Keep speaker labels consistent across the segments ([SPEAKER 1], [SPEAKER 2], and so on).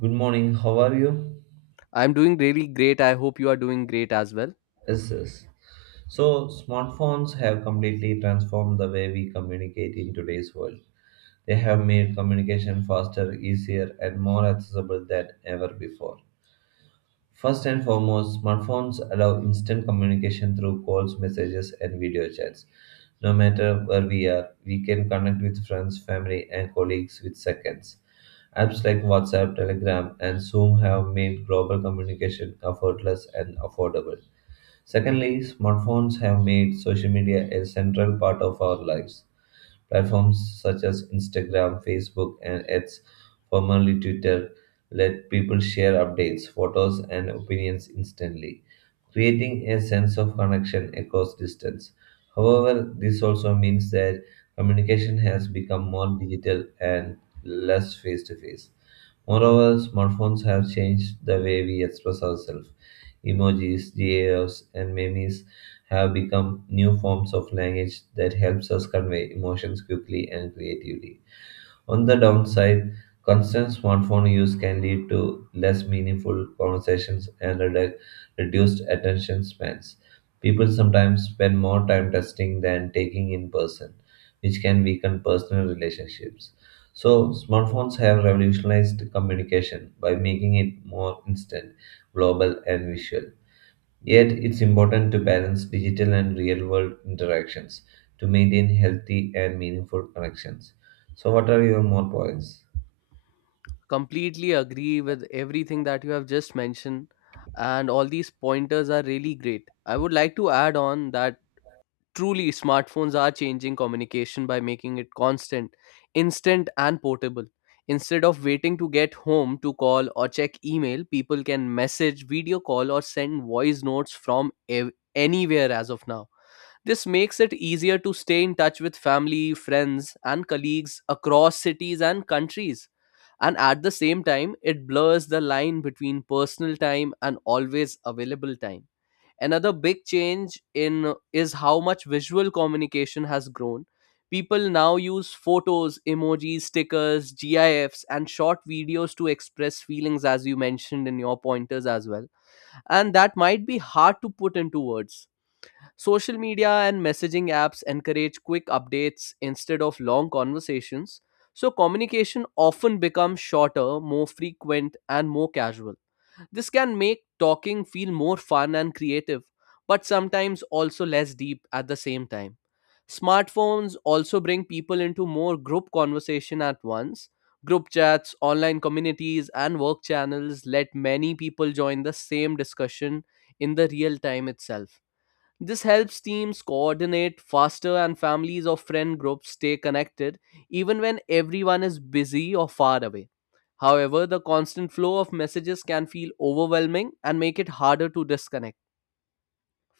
[SPEAKER 1] Good morning, how are you?
[SPEAKER 2] I'm doing really great. I hope you are doing great as well.
[SPEAKER 1] Yes, yes. So, smartphones have completely transformed the way we communicate in today's world. They have made communication faster, easier, and more accessible than ever before. First and foremost, smartphones allow instant communication through calls, messages, and video chats. No matter where we are, we can connect with friends, family, and colleagues with seconds. Apps like WhatsApp, Telegram, and Zoom have made global communication effortless and affordable. Secondly, smartphones have made social media a central part of our lives. Platforms such as Instagram, Facebook, and X, formerly Twitter, let people share updates, photos, and opinions instantly, creating a sense of connection across distance. However, this also means that communication has become more digital and less face to face. Moreover, smartphones have changed the way we express ourselves. Emojis, GIFs, and memes have become new forms of language that helps us convey emotions quickly and creatively. On the downside, constant smartphone use can lead to less meaningful conversations and reduced attention spans. People sometimes spend more time testing than taking in person, which can weaken personal relationships. So, smartphones have revolutionized communication by making it more instant, global, and visual. Yet, it's important to balance digital and real world interactions to maintain healthy and meaningful connections. So, what are your more points?
[SPEAKER 2] Completely agree with everything that you have just mentioned, and all these pointers are really great. I would like to add on that truly smartphones are changing communication by making it constant, instant, and portable. Instead of waiting to get home to call or check email, people can message, video call, or send voice notes from anywhere as of now. This makes it easier to stay in touch with family, friends, and colleagues across cities and countries. And at the same time, it blurs the line between personal time and always available time. Another big change in is how much visual communication has grown. People now use photos, emojis, stickers, GIFs, and short videos to express feelings, as you mentioned in your pointers as well. And that might be hard to put into words. Social media and messaging apps encourage quick updates instead of long conversations, so communication often becomes shorter, more frequent, and more casual. This can make talking feel more fun and creative, but sometimes also less deep at the same time. Smartphones also bring people into more group conversation at once. Group chats, online communities, and work channels let many people join the same discussion in the real time itself. This helps teams coordinate faster and families or friend groups stay connected even when everyone is busy or far away. However, the constant flow of messages can feel overwhelming and make it harder to disconnect.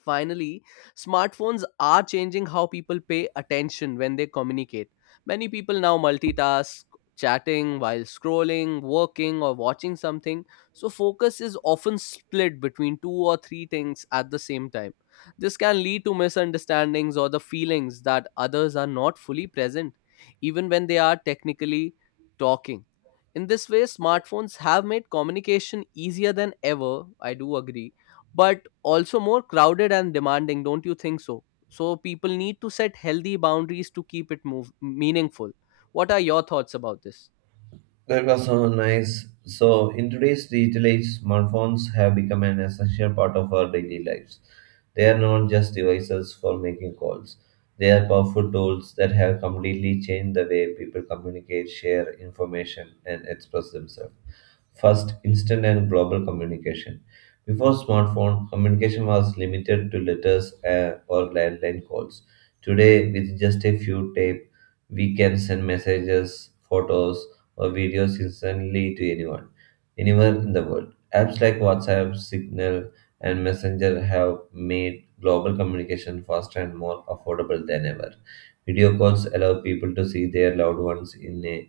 [SPEAKER 2] Finally, smartphones are changing how people pay attention when they communicate. Many people now multitask, chatting while scrolling, working, or watching something, so focus is often split between two or three things at the same time. This can lead to misunderstandings or the feelings that others are not fully present, even when they are technically talking. In this way, smartphones have made communication easier than ever, I do agree, but also more crowded and demanding. Don't you think so? So people need to set healthy boundaries to keep it meaningful. What are your thoughts about this?
[SPEAKER 1] That was so nice. So, in today's digital age, smartphones have become an essential part of our daily lives. They are not just devices for making calls, they are powerful tools that have completely changed the way people communicate, share information, and express themselves. First, instant and global communication. Before smartphone, communication was limited to letters or landline calls. Today, with just a few taps, we can send messages, photos, or videos instantly to anyone, anywhere in the world. Apps like WhatsApp, Signal, and Messenger have made global communication faster and more affordable than ever. Video calls allow people to see their loved ones in a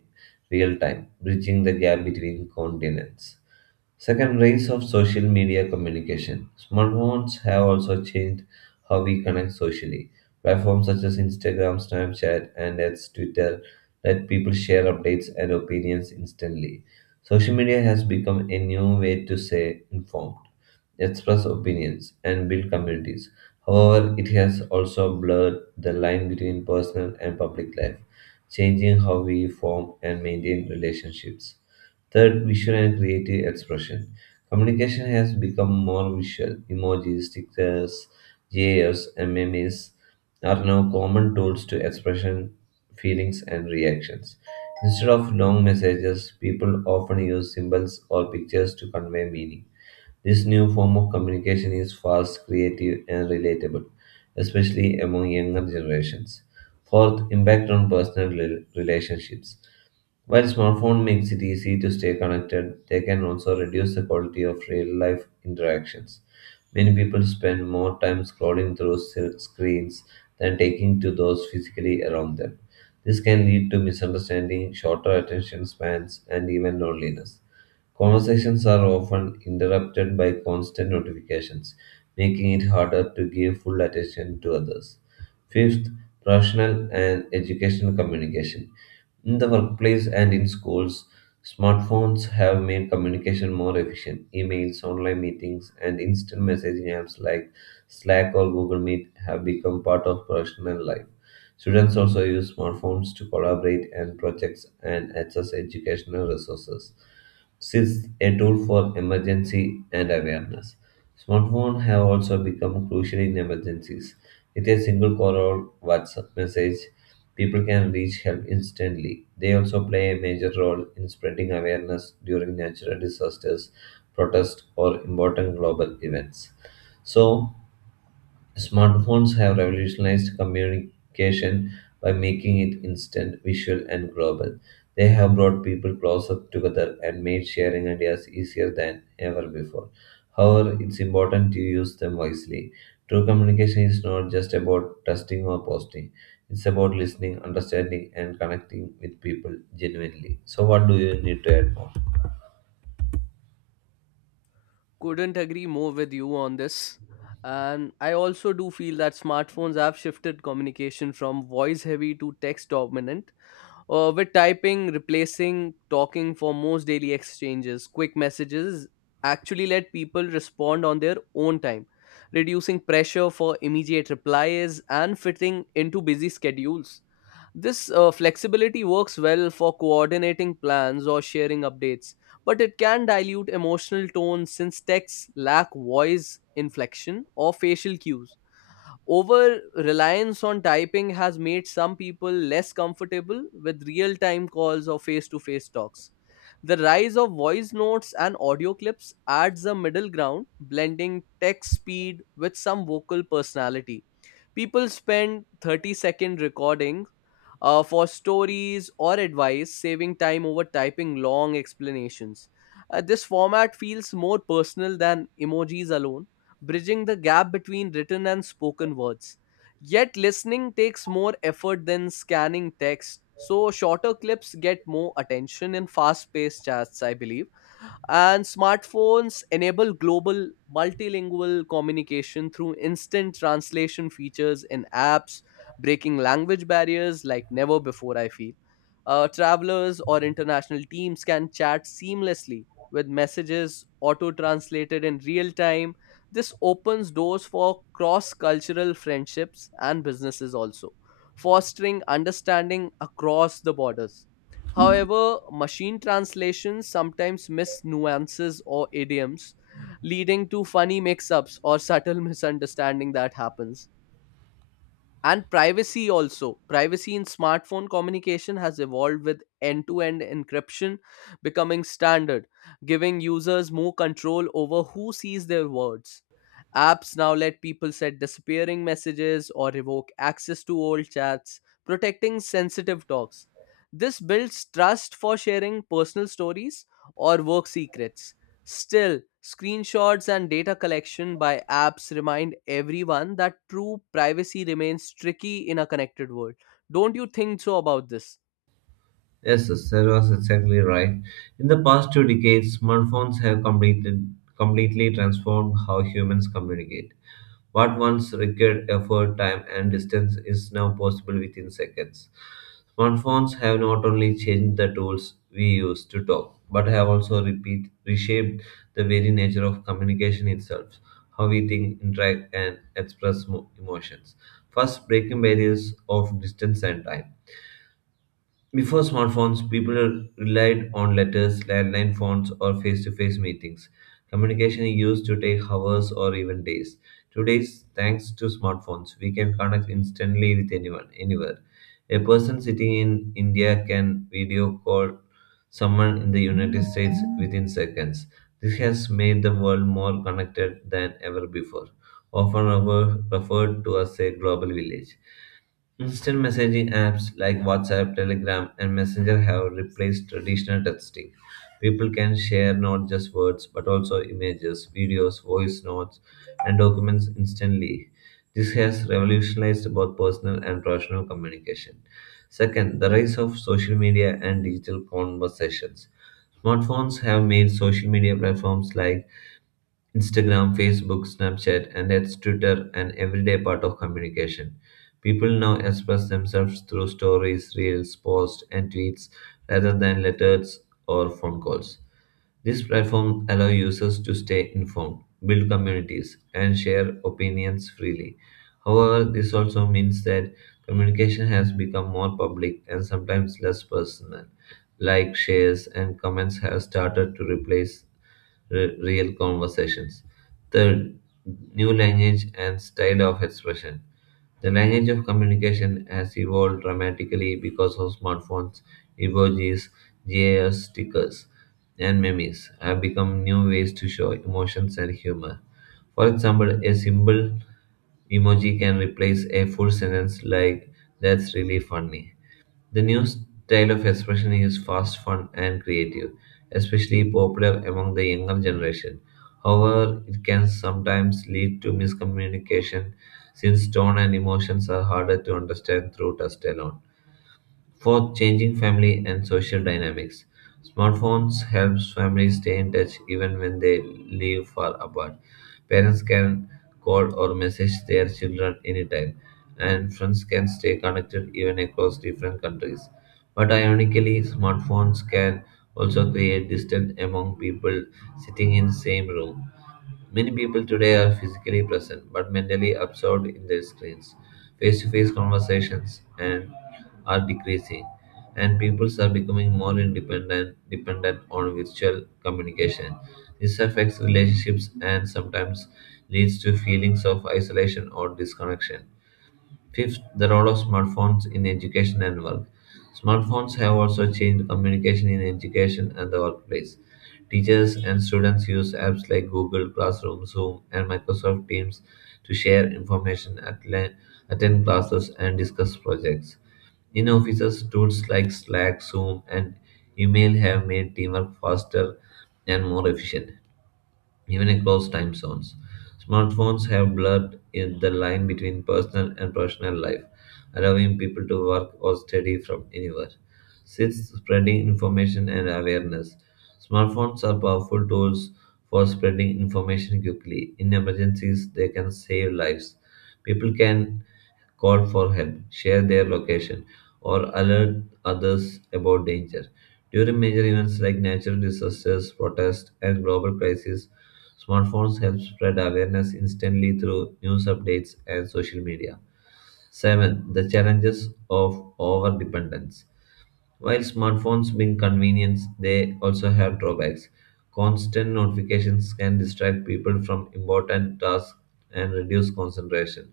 [SPEAKER 1] real time, bridging the gap between continents. Second, rise of social media communication. Smartphones have also changed how we connect socially. Platforms such as Instagram, Snapchat, and its Twitter let people share updates and opinions instantly. Social media has become a new way to stay informed, express opinions, and build communities. However, it has also blurred the line between personal and public life, changing how we form and maintain relationships. Third, visual and creative expression. Communication has become more visual. Emojis, stickers, GIFs, and memes are now common tools to expression feelings and reactions. Instead of long messages, people often use symbols or pictures to convey meaning. This new form of communication is fast, creative, and relatable, especially among younger generations. Fourth, impact on personal relationships. While smartphone makes it easy to stay connected, they can also reduce the quality of real-life interactions. Many people spend more time scrolling through screens than taking to those physically around them. This can lead to misunderstanding, shorter attention spans, and even loneliness. Conversations are often interrupted by constant notifications, making it harder to give full attention to others. Fifth, professional and educational communication. In the workplace and in schools, smartphones have made communication more efficient. Emails, online meetings, and instant messaging apps like Slack or Google Meet have become part of professional life. Students also use smartphones to collaborate and projects and access educational resources. Since a tool for emergency and awareness. Smartphones have also become crucial in emergencies. With a single call or WhatsApp message, people can reach help instantly. They also play a major role in spreading awareness during natural disasters, protests, or important global events. So, smartphones have revolutionized communication by making it instant, visual, and global. They have brought people closer together and made sharing ideas easier than ever before. However, it's important to use them wisely. True communication is not just about texting or posting, it's about listening, understanding, and connecting with people genuinely. So, what do you need to add more?
[SPEAKER 2] Couldn't agree more with you on this, and I also do feel that smartphones have shifted communication from voice heavy to text dominant. With typing replacing talking for most daily exchanges, quick messages actually let people respond on their own time, reducing pressure for immediate replies and fitting into busy schedules. This flexibility works well for coordinating plans or sharing updates, but it can dilute emotional tone since texts lack voice inflection or facial cues. Over reliance on typing has made some people less comfortable with real time calls or face to face talks. The rise of voice notes and audio clips adds a middle ground, blending text speed with some vocal personality. People spend 30-second recordings for stories or advice, saving time over typing long explanations. This format feels more personal than emojis alone, bridging the gap between written and spoken words. Yet, listening takes more effort than scanning text, so shorter clips get more attention in fast paced chats, I believe. And smartphones enable global multilingual communication through instant translation features in apps, breaking language barriers like never before, I feel. Travelers or international teams can chat seamlessly with messages auto translated in real time. This opens doors for cross cultural friendships and businesses also, fostering understanding across the borders. However, machine translations sometimes miss nuances or idioms, leading to funny mix ups or subtle misunderstanding that happens. And privacy also, privacy in smartphone communication has evolved with end-to-end encryption becoming standard, giving users more control over who sees their words. Apps now let people set disappearing messages or revoke access to old chats, protecting sensitive talks. This builds trust for sharing personal stories or work secrets. Still, screenshots and data collection by apps remind everyone that true privacy remains tricky in a connected world. Don't you think so about this?
[SPEAKER 1] Yes, yes, that was exactly right. In the past two decades, smartphones have completely transformed how humans communicate. What once required effort, time, and distance is now possible within seconds. Smartphones have not only changed the tools we use to talk, but have also reshaped the very nature of communication itself, how we think, interact, and express emotions. First, breaking barriers of distance and time. Before smartphones, people relied on letters, landline phones, or face to face meetings. Communication used to take hours or even days. Today, thanks to smartphones, we can connect instantly with anyone, anywhere. A person sitting in India can video call someone in the United States within seconds. This has made the world more connected than ever before, often referred to as a global village. Instant messaging apps like WhatsApp, Telegram, and Messenger have replaced traditional texting. People can share not just words but also images, videos, voice notes, and documents instantly. This has revolutionized both personal and professional communication. Second, the rise of social media and digital conversations. Smartphones have made social media platforms like Instagram, Facebook, Snapchat, and its Twitter an everyday part of communication. People now express themselves through stories, reels, posts, and tweets rather than letters or phone calls. These platforms allow users to stay informed, build communities, and share opinions freely. However, this also means that communication has become more public and sometimes less personal, like shares and comments have started to replace real conversations. The new language and style of expression. The language of communication has evolved dramatically because of smartphones, emojis, GIFs, stickers, and memes have become new ways to show emotions and humor. For example, a simple emoji can replace a full sentence like "That's really funny." The new style of expression is fast, fun, and creative, especially popular among the younger generation. However, it can sometimes lead to miscommunication since tone and emotions are harder to understand through text alone. Fourth, changing family and social dynamics. Smartphones helps families stay in touch even when they live far apart. Parents can call or message their children anytime, and friends can stay connected even across different countries. But ironically, smartphones can also create distance among people sitting in same room. Many people today are physically present but mentally absorbed in their screens. Face to face conversations and are decreasing, and peoples are becoming more independent dependent on virtual communication. This affects relationships and sometimes leads to feelings of isolation or disconnection. Fifth, the role of smartphones in education and work. Smartphones have also changed communication in education and the workplace. Teachers and students use apps like Google Classroom, Zoom, and Microsoft Teams to share information, attend classes, and discuss projects. In offices, tools like Slack, Zoom, and email have made teamwork faster and more efficient even across time zones. Smartphones have blurred in the line between personal and professional life, allowing people to work or study from anywhere. Sixth, spreading information and awareness. Smartphones are powerful tools for spreading information quickly. In emergencies, they can save lives. People can call for help, share their location, or alert others about danger. During major events like natural disasters, protests, and global crises, smartphones help spread awareness instantly through news updates and social media. 7. The challenges of overdependence. While smartphones bring convenience, they also have drawbacks. Constant notifications can distract people from important tasks and reduce concentration.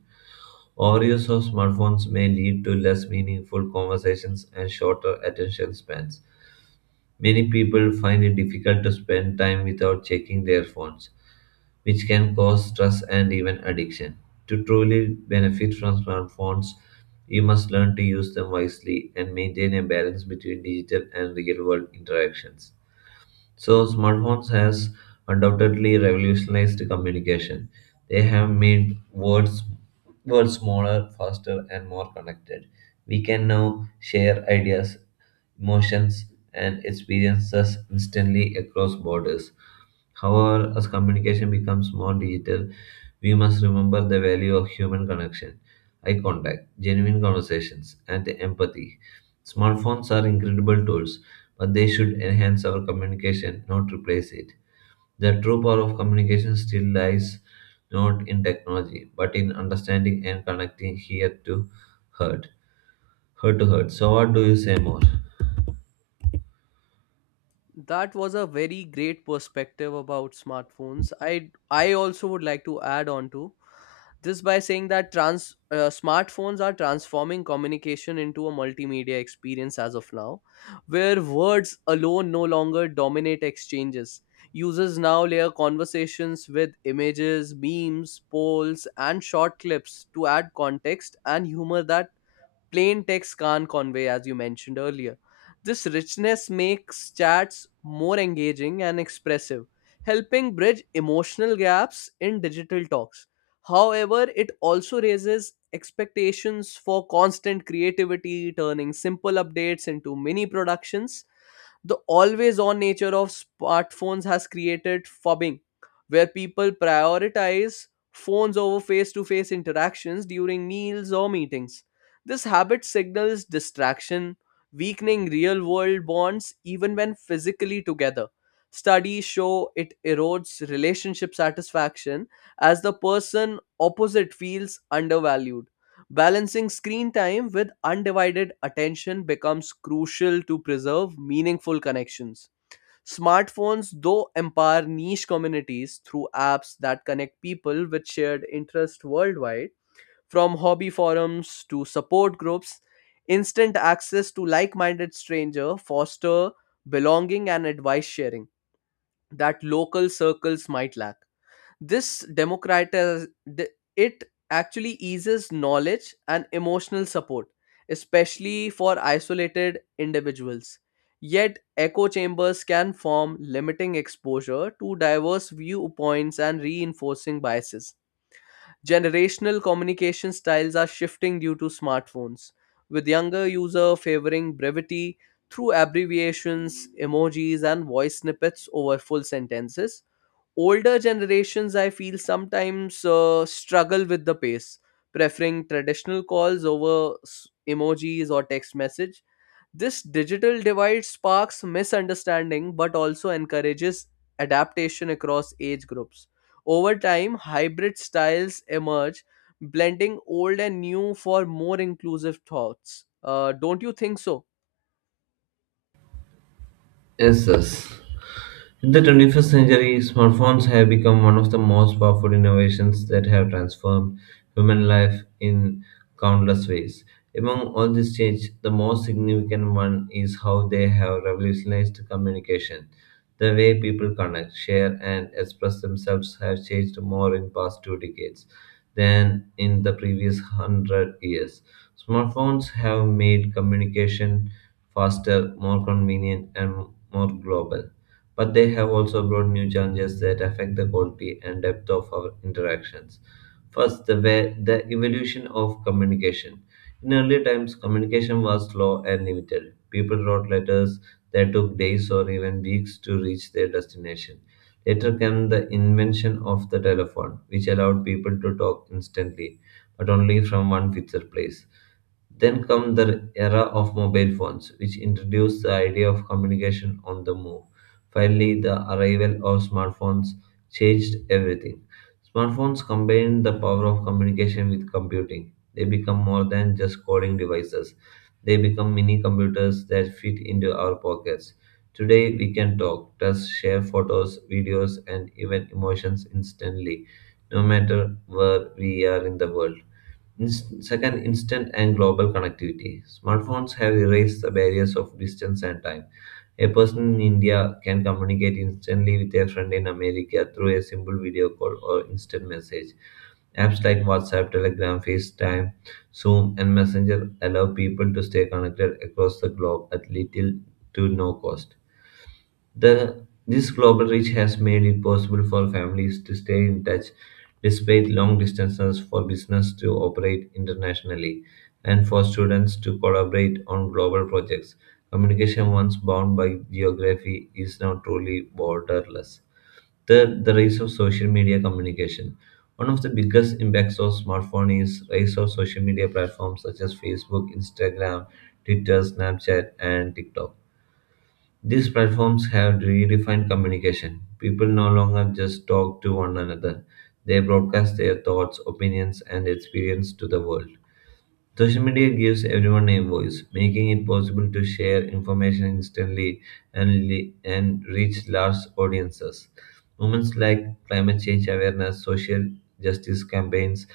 [SPEAKER 1] Overuse of smartphones may lead to less meaningful conversations and shorter attention spans. Many people find it difficult to spend time without checking their phones, which can cause stress and even addiction. To truly benefit from smartphones, you must learn to use them wisely and maintain a balance between digital and real world interactions. So smartphones has undoubtedly revolutionized communication. They have made words world smaller, faster and more connected. We can now share ideas, emotions and experiences instantly across borders. However, as communication becomes more digital, we must remember the value of human connection, eye contact, genuine conversations, and empathy. Smartphones are incredible tools, but they should enhance our communication, not replace it. The true power of communication still lies not in technology, but in understanding and connecting here to heart, heart to heart. So, what do you say more?
[SPEAKER 2] That was a very great perspective about smartphones. I also would like to add on to this by saying that trans smartphones are transforming communication into a multimedia experience as of now, where words alone no longer dominate exchanges. Users now layer conversations with images, memes, polls, and short clips to add context and humor that plain text can't convey, as you mentioned earlier. This richness makes chats more engaging and expressive, helping bridge emotional gaps in digital talks. However, it also raises expectations for constant creativity, turning simple updates into mini productions. The always on nature of smartphones has created fobbing, where people prioritize phones over face to face interactions during meals or meetings. This habit signals distraction, weakening real world bonds even when physically together. Studies show it erodes relationship satisfaction as the person opposite feels undervalued. Balancing screen time with undivided attention becomes crucial to preserve meaningful connections. Smartphones, though, empower niche communities through apps that connect people with shared interests worldwide. From hobby forums to support groups, instant access to like minded strangers foster belonging and advice sharing that local circles might lack. This democratize the- it actually eases knowledge and emotional support, especially for isolated individuals. Yet, echo chambers can form, limiting exposure to diverse viewpoints and reinforcing biases. Generational communication styles are shifting due to smartphones, with younger users favoring brevity through abbreviations, emojis, and voice snippets over full sentences. Older generations I feel sometimes struggle with the pace, preferring traditional calls over emojis or text message. This digital divide sparks misunderstanding but also encourages adaptation across age groups. Over time hybrid styles emerge, blending old and new for more inclusive thoughts. Don't you think so?
[SPEAKER 1] Yes, yes. In the 21st century, smartphones have become one of the most powerful innovations that have transformed human life in countless ways. Among all these changes, the most significant one is how they have revolutionized communication. The way people connect, share, and express themselves have changed more in past two decades than in the previous 100 years. Smartphones have made communication faster, more convenient, and more global but they have also brought new challenges that affect the quality and depth of our interactions. First, the evolution of communication. In early times, communication was slow and limited. People wrote letters that took days or even weeks to reach their destination. Later came the invention of the telephone, which allowed people to talk instantly, but only from one fixed place. Then come the era of mobile phones, which introduced the idea of communication on the move. Finally, the arrival of smartphones changed everything. Smartphones combine the power of communication with computing. They become more than just coding devices. They become mini computers that fit into our pockets. Today, we can talk, touch, share photos, videos, and even emotions instantly, no matter where we are in the world. Second, instant and global connectivity. Smartphones have erased the barriers of distance and time. A person in India can communicate instantly with a friend in America through a simple video call or instant message. Apps like WhatsApp, Telegram, FaceTime, Zoom, and Messenger allow people to stay connected across the globe at little to no cost. This global reach has made it possible for families to stay in touch despite long distances, for business to operate internationally, and for students to collaborate on global projects. Communication, once bound by geography, is now truly borderless. Third, the rise of social media communication. One of the biggest impacts of smartphone is rise of social media platforms such as Facebook, Instagram, Twitter, Snapchat, and TikTok. These platforms have redefined communication. People no longer just talk to one another, they broadcast their thoughts, opinions, and experience to the world. Social media gives everyone a voice, making it possible to share information instantly and reach large audiences. Movements like climate change awareness, social justice campaigns,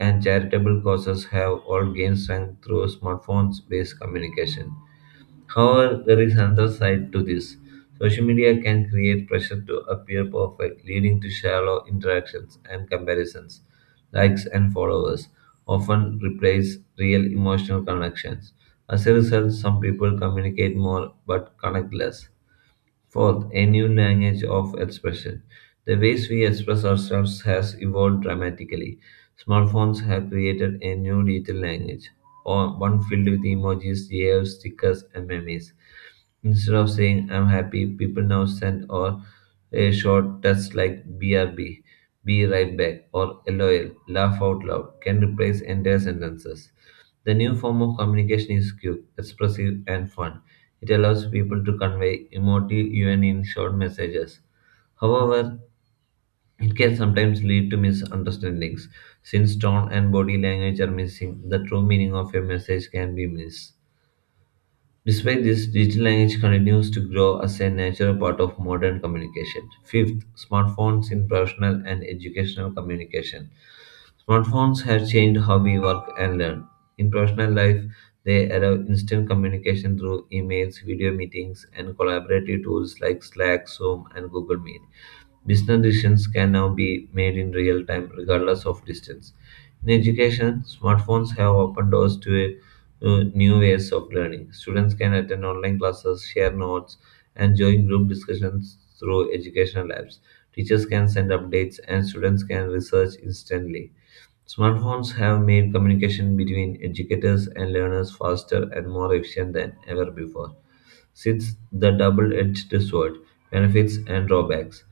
[SPEAKER 1] and charitable causes have all gained strength through smartphones based communication. However, there is another side to this. Social media can create pressure to appear perfect, leading to shallow interactions and comparisons. Likes and followers often replace real emotional connections. As a result, some people communicate more but connect less. Fourth, a new language of expression. The ways we express ourselves has evolved dramatically. Smartphones have created a new digital language, or one filled with emojis, GIFs, stickers, and memes. Instead of saying I'm happy, people now send or a short text like BRB, be right back, or LOL, laugh out loud, can replace entire sentences. The new form of communication is quick, expressive, and fun. It allows people to convey emotive even in short messages. However, it can sometimes lead to misunderstandings. Since tone and body language are missing, the true meaning of a message can be missed. Despite this, digital language continues to grow as a natural part of modern communication. Fifth, smartphones in professional and educational communication. Smartphones have changed how we work and learn. In professional life, they allow instant communication through emails, video meetings, and collaborative tools like Slack, Zoom, and Google Meet. Business decisions can now be made in real time, regardless of distance. In education, smartphones have opened doors to new ways of learning. Students can attend online classes, share notes, and join group discussions through educational apps. Teachers can send updates, and students can research instantly. Smartphones have made communication between educators and learners faster and more efficient than ever before. Since the double edged sword, benefits and drawbacks.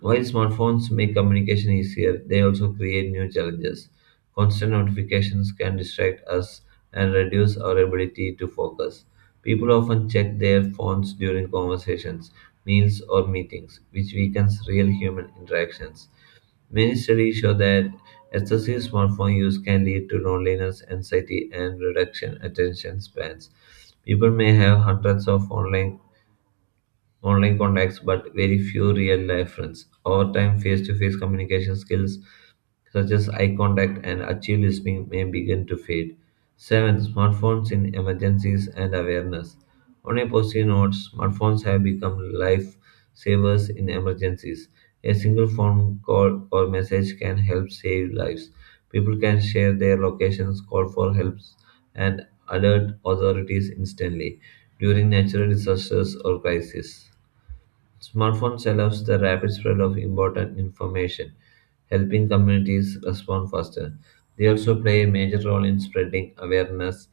[SPEAKER 1] While smartphones make communication easier, they also create new challenges. Constant notifications can distract us and reduce our ability to focus. People often check their phones during conversations, meals, or meetings, which weakens real human interactions. Many studies show that excessive smartphone use can lead to loneliness, anxiety, and reduction attention spans. People may have hundreds of online contacts, but very few real life friends. Over time, face to face communication skills such as eye contact and active listening may begin to fade. 7. Smartphones in emergencies and awareness. On a positive note, smartphones have become life savers in emergencies. A single phone call or message can help save lives. People can share their locations, call for help, and alert authorities instantly during natural disasters or crises. Smartphones allows the rapid spread of important information, helping communities respond faster. They also play a major role in spreading awareness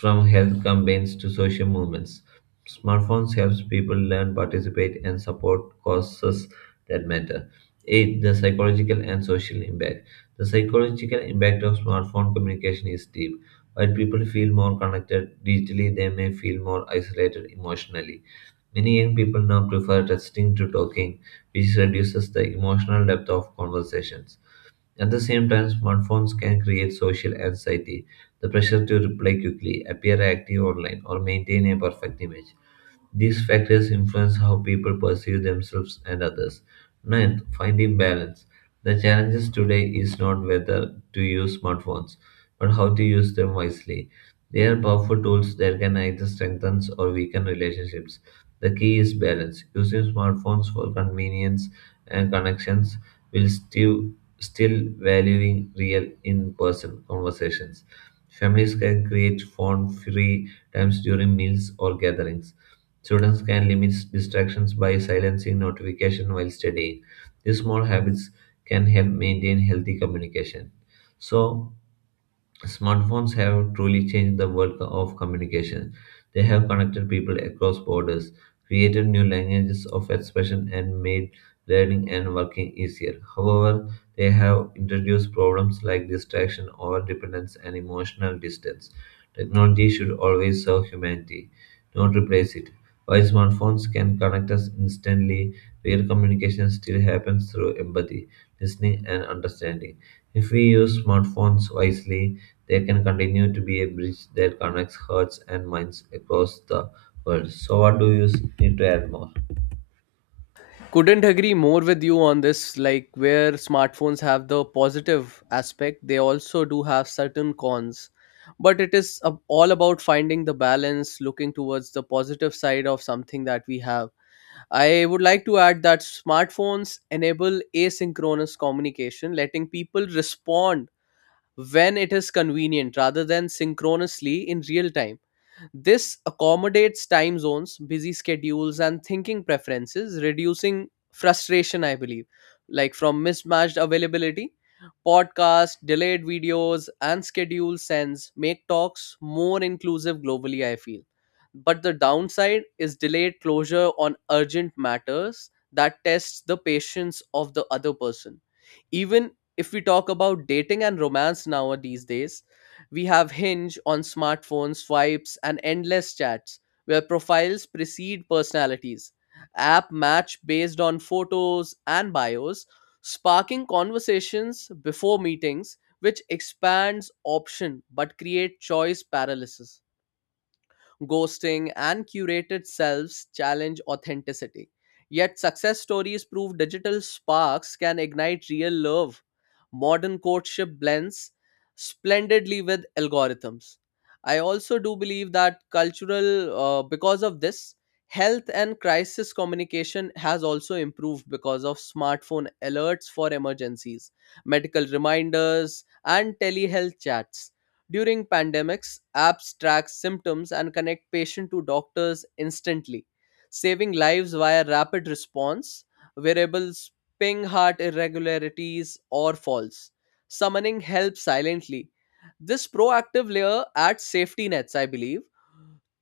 [SPEAKER 1] from health campaigns to social movements. Smartphones helps people learn, participate, and support causes that matter. 8. The psychological and social impact. The psychological impact of smartphone communication is deep. While people feel more connected digitally, they may feel more isolated emotionally. Many young people now prefer texting to talking, which reduces the emotional depth of conversations. At the same time, smartphones can create social anxiety, the pressure to reply quickly, appear active online, or maintain a perfect image. These factors influence how people perceive themselves and others. Ninth, finding balance. The challenges today is not whether to use smartphones, but how to use them wisely. They are powerful tools that can either strengthen or weaken relationships. The key is balance. Using smartphones for convenience and connections while still valuing real in-person conversations. Families can create phone-free times during meals or gatherings. Students can limit distractions by silencing notification while studying. These small habits can help maintain healthy communication. So smartphones have truly changed the world of communication. They have connected people across borders, created new languages of expression, and made learning and working easier. However, they have introduced problems like distraction, overdependence, and emotional distance. Technology should always serve humanity, not replace it. While smartphones can connect us instantly, real communication still happens through empathy, listening, and understanding. If we use smartphones wisely, they can continue to be a bridge that connects hearts and minds across the world. So, what do you need to add more?
[SPEAKER 2] Couldn't agree more with you on this. Like where smartphones have the positive aspect they also do have certain cons, but it is all about finding the balance, looking towards the positive side of something that we have. I would like to add that smartphones enable asynchronous communication, letting people respond when it is convenient rather than synchronously in real time. This accommodates time zones, busy schedules, and thinking preferences, reducing frustration, I believe, like from mismatched availability. Podcasts, delayed videos, and schedule sends make talks more inclusive globally, I feel. But the downside is delayed closure on urgent matters that tests the patience of the other person. Even if we talk about dating and romance now these days, we have Hinge on smartphones, swipes, and endless chats where profiles precede personalities. App match based on photos and bios, sparking conversations before meetings, which expands option but create choice paralysis, ghosting, and curated selves challenge authenticity. Yet, success stories prove digital sparks can ignite real love. Modern courtship blends splendidly with algorithms. I also do believe that because of this, health and crisis communication has also improved because of smartphone alerts for emergencies, medical reminders, and telehealth chats. During pandemics, apps track symptoms and connect patient to doctors instantly, saving lives via rapid response. Wearables ping heart irregularities or falls, summoning help silently. This proactive layer adds safety nets, I believe,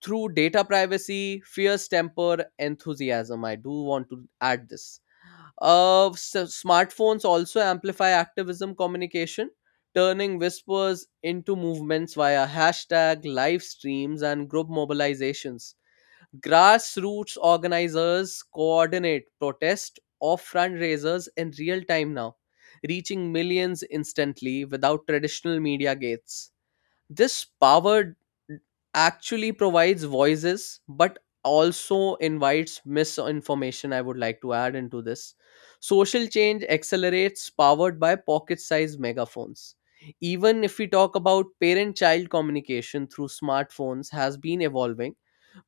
[SPEAKER 2] through data privacy, fierce temper, enthusiasm. I do want to add this. Uh, s- Smartphones also amplify activism communication, turning whispers into movements via hashtag, live streams, and group mobilizations. Grassroots organizers coordinate protest or fundraisers in real time now, reaching millions instantly without traditional media gates. This power actually provides voices but also invites misinformation. I would like to add into this, social change accelerates, powered by pocket-sized megaphones. Even if we talk about parent-child communication through smartphones, has been evolving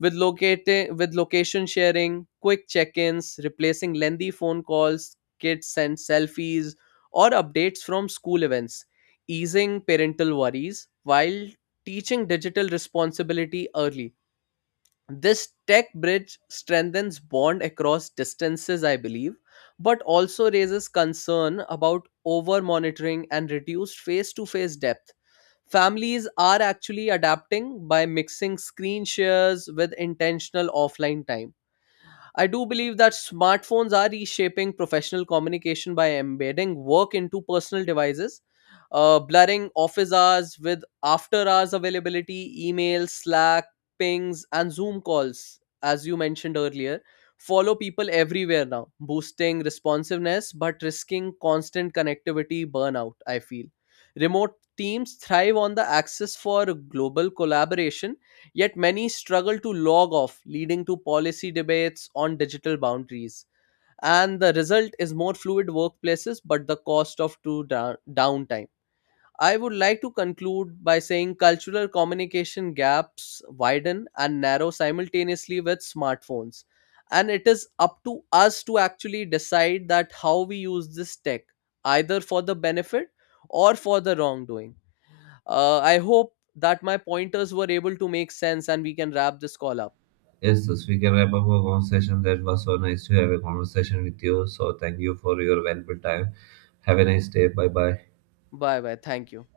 [SPEAKER 2] with locating with location sharing, quick check-ins replacing lengthy phone calls. Kids send selfies or updates from school events, easing parental worries while teaching digital responsibility early. This tech bridge strengthens bond across distances, I believe, but also raises concern about over monitoring and reduced face to face depth. Families are actually adapting by mixing screen shares with intentional offline time. I do believe that smartphones are reshaping professional communication by embedding work into personal devices, blurring office hours with after hours availability, emails, Slack, pings, and Zoom calls, as you mentioned earlier. Follow people everywhere now, boosting responsiveness but risking constant connectivity burnout, I feel. Remote teams thrive on the access for global collaboration. Yet many struggle to log off, leading to policy debates on digital boundaries. And the result is more fluid workplaces, but the cost of too downtime. I would like to conclude by saying cultural communication gaps widen and narrow simultaneously with smartphones. And it is up to us to actually decide that how we use this tech, either for the benefit or for the wrongdoing. I hope that my pointers were able to make sense and we can wrap this call up.
[SPEAKER 1] Yes, thus we can wrap up our conversation. That was so nice to have a conversation with you. So, thank you for your valuable time. Have a nice day. Bye bye.
[SPEAKER 2] Bye bye. Thank you.